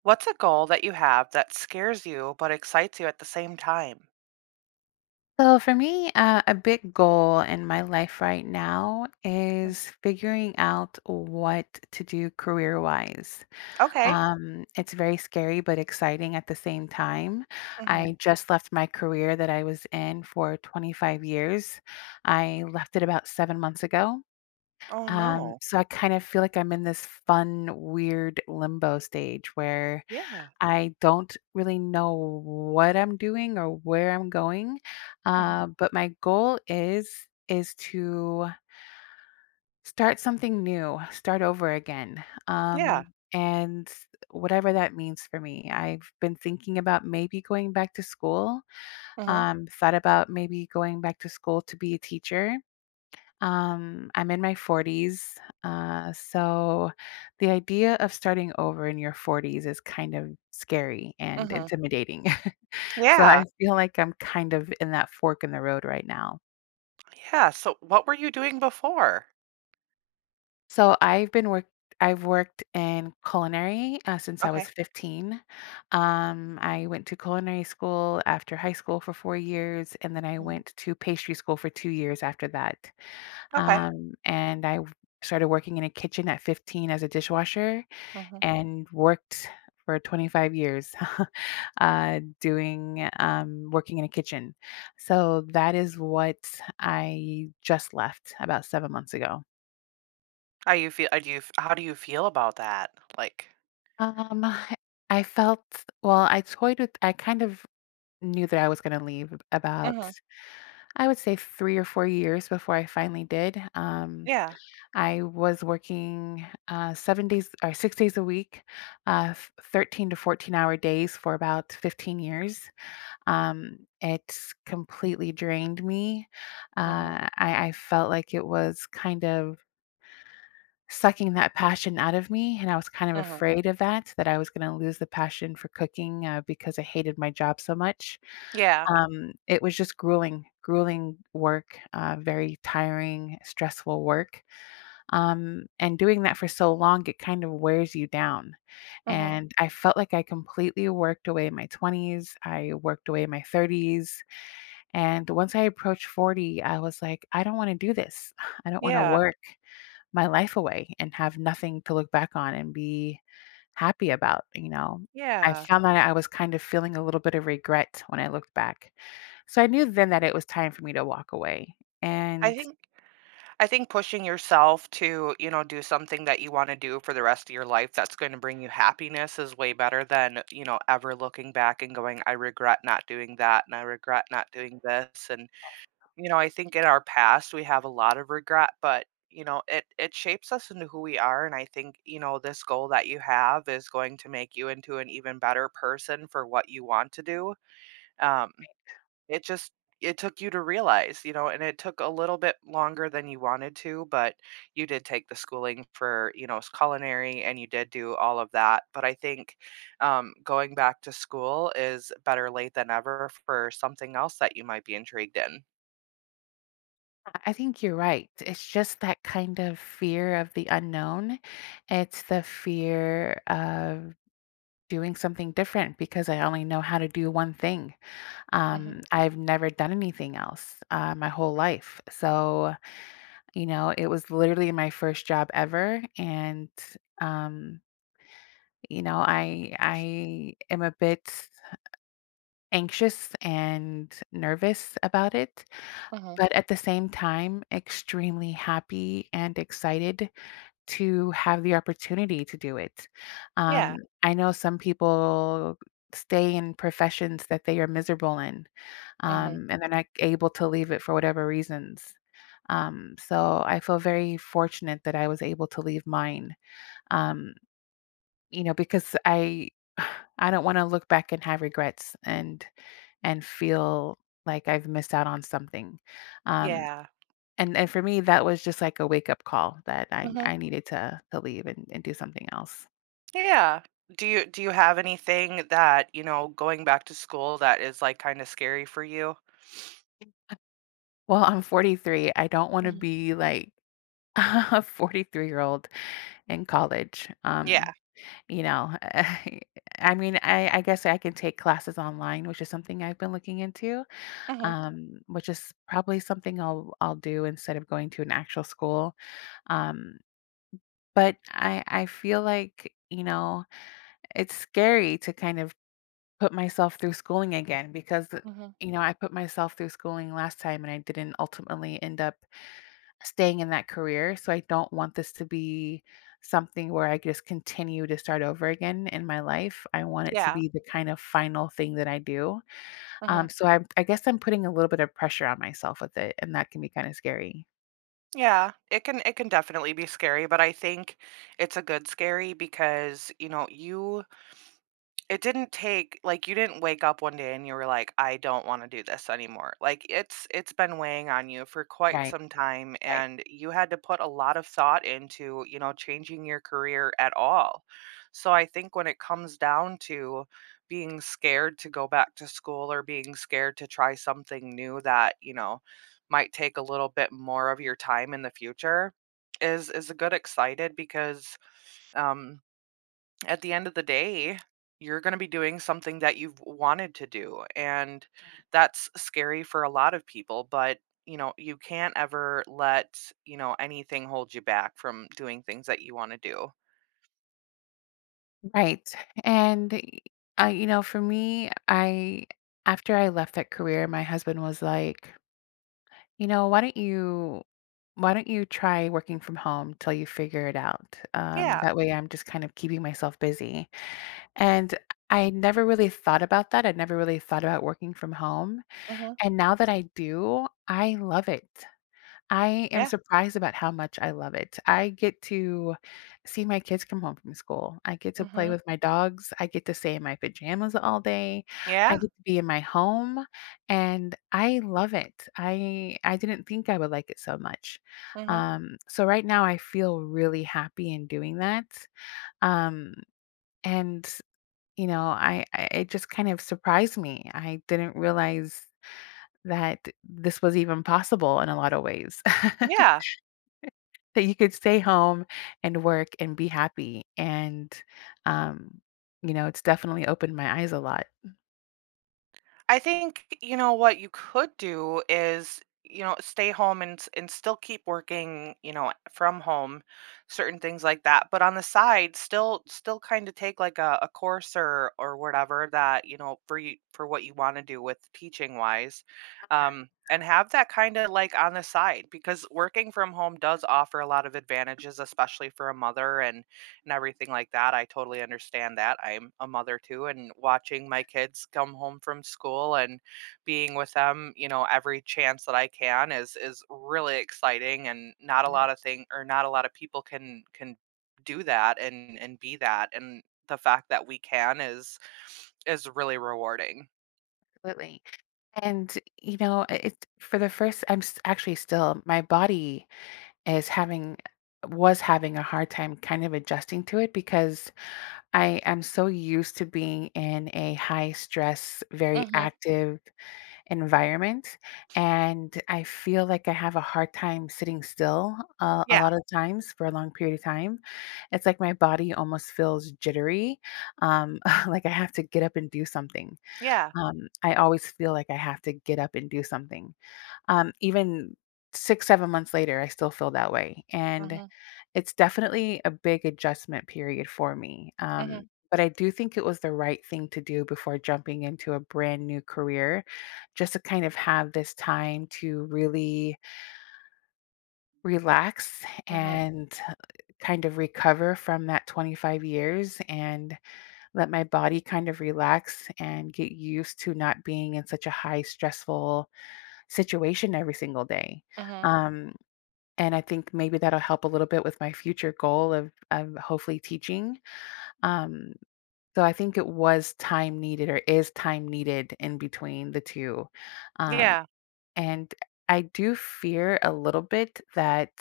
What's a goal that you have that scares you but excites you at the same time? So for me, a big goal in my life right now Mm. is figuring out what to do career wise. Okay. It's very scary but exciting at the same time. Hmm. I just left my career that I was in for 25 years. I left it about 7 months ago. Oh Um, no. so I kind of feel like I'm in this fun, weird limbo stage where Yeah. I don't really know what I'm doing or where I'm going, Hmm. But my goal is to start something new, start over again, Yeah. um, and whatever that means for me. I've been thinking about maybe going back to school. Hmm. Thought about maybe going back to school to be a teacher. I'm in my 40s. So the idea of starting over in your 40s is kind of scary and Hmm. intimidating. So Yeah. I feel like I'm kind of in that fork in the road right now. Yeah. So, what were you doing before? So I've worked in culinary since I Okay. was 15. I went to culinary school after high school for 4 years, and then I Hmm. went to pastry school for 2 years after that. Okay. And I started working in a kitchen at 15 as a dishwasher Hmm. and worked for 25 years doing working in a kitchen. So that is what I just left about 7 months ago. Are you feel? Are you? F- How do you feel about that? Like. Um, I felt, well, I toyed with, I kind of knew that I was going to leave about, Hmm. I would say, 3 or 4 years before I finally did. Um, Yeah. I was working 7 days or 6 days a week, 13 to 14 hour days for about 15 years. It's completely drained me. Hmm. I felt like it was kind of sucking that passion out of me. And I was kind of Hmm. afraid of that, that I was going to lose the passion for cooking because I hated my job so much. Yeah. It was just grueling, grueling work, very tiring, stressful work. And doing that for so long, it kind of wears you down. Hmm. And I felt like I completely worked away my 20s. I worked away my 30s. And once I approached 40, I was like, I don't want to do this. I don't want to Yeah. work my life away and have nothing to look back on and be happy about. I Yeah. found that I was kind of feeling a little bit of regret when I looked back. So I knew then that it was time for me to walk away. I And I think. I think pushing yourself to, you know, do something that you want to do for the rest of your life that's going to bring you happiness is way better than, you know, ever looking back and going, I regret not doing that and I regret not doing this. And, you know, I think in our past we have a lot of regret, but you know, it shapes us into who we are. And I think, you know, this goal that you have is going to make you into an even better person for what you want to do. Um it just it took you to realize, you know, and it took a little bit longer than you wanted to, but you did take the schooling for, you know, culinary and you did do all of that. But I think going back to school is better late than ever for something else that you might be intrigued in. I think you're right. It's just that kind of fear of the unknown. It's the fear of doing something different because I only know how to do one thing. Mhm. I've never done anything else, my whole life. So, it was literally my first job ever. And, um, you know, I, I am a bit anxious and nervous about it, Mhm. but at the same time, extremely happy and excited to have the opportunity to do it. Yeah. I know some people stay in professions that they are miserable in, Mhm. And they're not able to leave it for whatever reasons. So I feel very fortunate that I was able to leave mine, um, because I I don't want to look back and have regrets and feel like I've missed out on something. Um, Yeah. and for me, that was just like a wake-up call that I Mhm. I needed to leave and do something else. Yeah. Do you have anything that, you know, going back to school that is like kind of scary for you? Well, I'm 43. I don't wanna Mhm. be like a 43-year-old in college. Yeah. you know, I mean, I guess I can take classes online, which is something I've been looking into, Mhm. Which is probably something I'll do instead of going to an actual school. Um, but I feel like, it's scary to kind of put myself through schooling again because Mhm. I put myself through schooling last time and I didn't ultimately end up staying in that career, so I don't want this to be something where I just continue to start over again in my life. I want it to Yeah. be the kind of final thing that I do. Um, Mhm. so I I guess I'm putting a little bit of pressure on myself with it, and that can be kind of scary. Yeah, it can definitely be scary, but I think it's a good scary because, you know, you it didn't take like, you didn't wake up one day and you were like, "I don't wanna do this anymore." Like, it's been weighing on you for quite Right, some time, right, and you had to put a lot of thought into, you know, changing your career at all. So, I think when it comes down to being scared to go back to school or being scared to try something new that, you know, might take a little bit more of your time in the future is a good excited because, um at the end of the day, you're going to be doing something that you've wanted to do. And that's scary for a lot of people, but you know, you can't ever let, you know, anything hold you back from doing things that you want to do. right. And for me, I after I left that career, my husband was like, You know, why don't you try working from home till you figure it out? Yeah. That way I'm just kind of keeping myself busy. And I never really thought about that. I never really thought about working from home. Mhm. And now that I do, I love it. I am Yeah. surprised about how much I love it. I get to see my kids come home from school. I get to play Mhm. with my dogs. I get to stay in my pajamas all day. I Yeah. get to be in my home and I love it. I didn't think I would like it so much. Mhm. So right now I feel really happy in doing that. Um and you know, I it just kind of surprised me. I didn't realize that this was even possible in a lot of ways. Yeah. That you could stay home and work and be happy. And, um, it's definitely opened my eyes a lot. I think, you know, what you could do is, you know, stay home and s and still keep working, you know, from home, certain things like that, but on the side, still kinda take, like, a course or whatever that, you know, for you for what you wanna do with teaching-wise, Right, and have that kinda, like, on the side because working from home does offer a lot of advantages, especially for a mother and everything like that. I totally understand that. I'm a mother too, and watching my kids come home from school and being with them, you know, every chance that I can is really exciting and not a lot right, of thing or not a lot of people can do that and be that and the fact that we can is really rewarding. absolutely. And it for the first, actually still, my body is having, was having a hard time kind of adjusting to it because I am so used to being in a high stress, very Mhm. active environment, and I feel like I have a hard time sitting still, a Yeah. lot of times for a long period of time. It's like my body almost feels jittery, um, like I have to get up and do something. Yeah. I always feel like I have to get up and do something. Even 6, 7 months later, I still feel that way, and Mhm. it's definitely a big adjustment period for me, Mhm. But I do think it was the right thing to do before jumping into a brand new career, just to kind of have this time to really relax Mhm. and kind of recover from that 25 years and let my body kind of relax and get used to not being in such a high stressful situation every single day. Mhm. Um, and I think maybe that'll help a little bit with my future goal of hopefully teaching. Um, so I think it was time needed or is time needed in between the 2. Um, Yeah. and I do fear a little bit that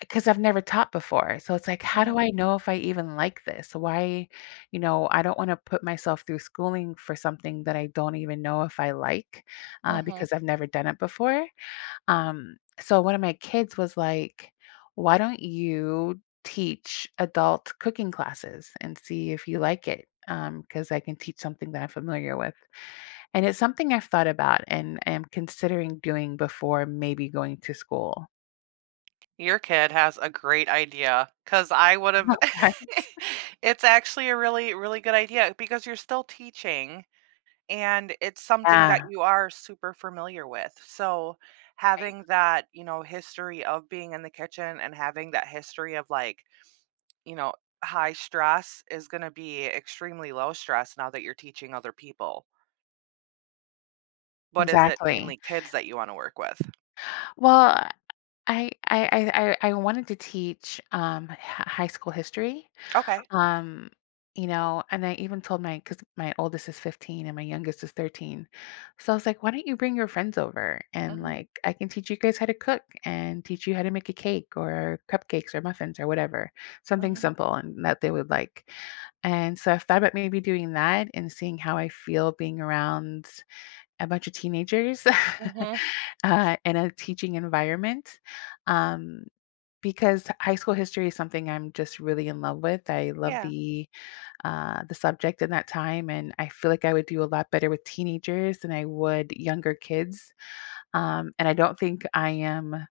because 'cause I've never taught before. So it's like, how do Mhm. I know if I even like this? I don't wanna put myself through schooling for something that I don't even know if I like, Mhm. because I've never done it before. So one of my kids was like, "Why don't you teach adult cooking classes and see if you like it?" Because I can teach something that I'm familiar with. And it's something I've thought about and am considering doing before maybe going to school. Your kid has a great idea, cause I would've Right. it's actually a really, really good idea because you're still teaching, and it's something that Yeah, you are super familiar with, so right. having that, you know, history of being in the kitchen and having that history of, like, you know, high stress is gonna be extremely low stress now that you're teaching other people. But is it mainly Exactly. kids that you wanna work with? Well, I I I wanted to teach high school history. Okay. Um, and I even told my, because my oldest is 15 and my youngest is 13. So I was like, why don't you bring your friends over and Mhm, like I can teach you guys how to cook and teach you how to make a cake or cupcakes or muffins or whatever, something mhm, simple and that they would like. And so I've thought about maybe doing that and seeing how I feel being around a bunch of teenagers mhm. In a teaching environment. Um, because high school history is something I'm just really in love with. I love Yeah. the subject in that time. And I feel like I would do a lot better with teenagers than I would younger kids. And I don't think I am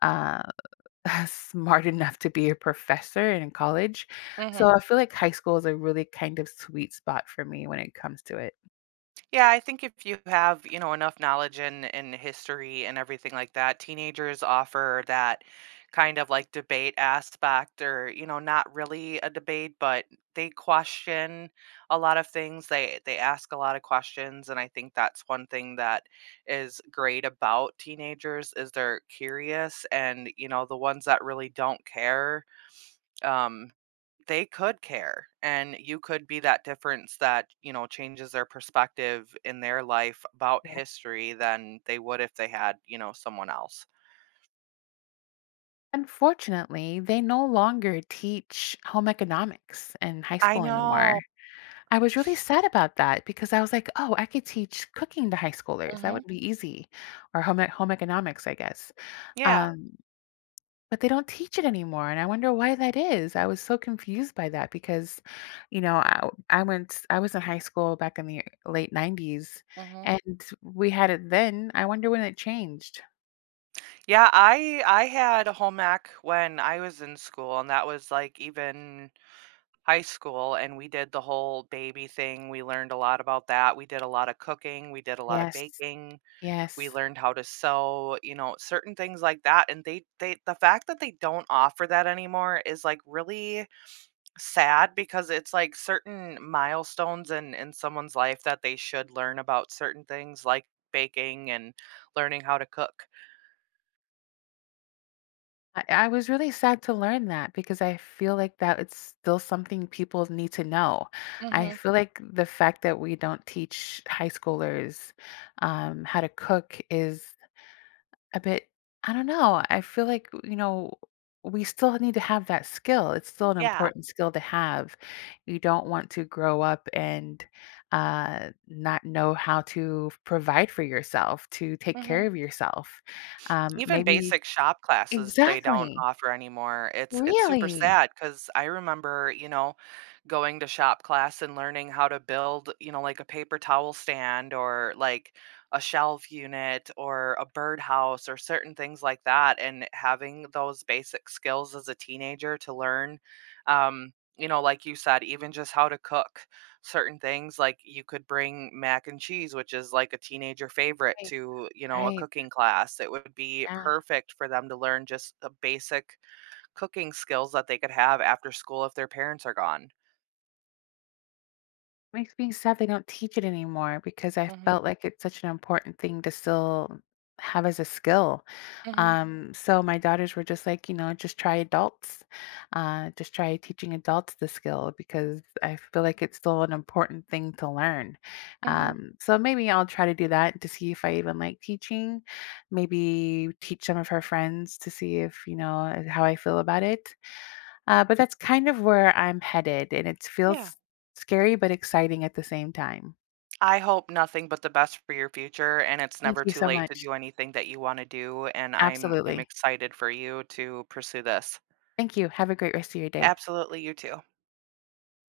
uh, smart enough to be a professor in college. Mhm. So I feel like high school is a really kind of sweet spot for me when it comes to it. Yeah, I think if you have, you know, enough knowledge in history and everything like that, teenagers offer that kind of like debate aspect or, you know, not really a debate, but they question a lot of things. They ask a lot of questions and I think that's one thing that is great about teenagers is they're curious and, you know, the ones that really don't care um they could care and you could be that difference that you know changes their perspective in their life about Yeah. history than they would if they had you know someone else. Unfortunately, they no longer teach home economics in high I school anymore. know. I was really sad about that because I was like, oh, I could teach cooking to high schoolers. That Hmm. would be easy. Or home economics, I guess. Yeah. Um, but they don't teach it anymore, and I wonder why that is. I was so confused by that because I was in high school back in the late 90s Hmm. and we had it then. I wonder when it changed. Yeah. I had a home ec when I was in school and that was like even high school and we did the whole baby thing. We learned a lot about that. We did a lot of cooking. We did a lot of Yes. baking. We Yes. learned how to sew, you know, certain things like that, and they the fact that they don't offer that anymore is, like, really sad because it's, like, certain milestones in someone's life that they should learn about certain things like baking and learning how to cook. I was really sad to learn that because I feel like that it's still something people need to know. I Mhm. feel like the fact that we don't teach high schoolers how to cook is A bit. I don't know. I feel like, we still need to have that skill. It's still an Yeah. important skill to have. You don't want to grow up and not know how to provide for yourself, to take Mhm. care of yourself. Um, Even maybe basic shop classes, they don't exactly. offer anymore. It's super Really. sad because I remember, you know, going to shop class and learning how to build, you know, like a paper towel stand or like a shelf unit or a birdhouse or certain things like that. And having those basic skills as a teenager to learn, you know, like you said, even just how to cook certain things like you could bring mac and cheese which is like a teenager favorite Right. to you know a Right. cooking class. It would be Yeah. perfect for them to learn just the basic cooking skills that they could have after school if their parents are gone. Makes me sad they don't teach it anymore because I Hmm. felt like it's such an important thing to still have as a skill. Hmm. So my daughters were just like, just try adults, just try teaching adults the skill because I feel like it's still an important thing to learn. Hmm. So maybe I'll try to do that to see if I even like teaching. Maybe teach some of her friends to see if, how I feel about it. But that's kind of where I'm headed, and it Yeah. feels scary but exciting at the same time. I hope nothing but the best for your future and it's Thank never you too so late to much. do anything that you want to do and I'm Absolutely. excited for you to pursue this. Thank you. Have a great rest of your day. Absolutely. You too.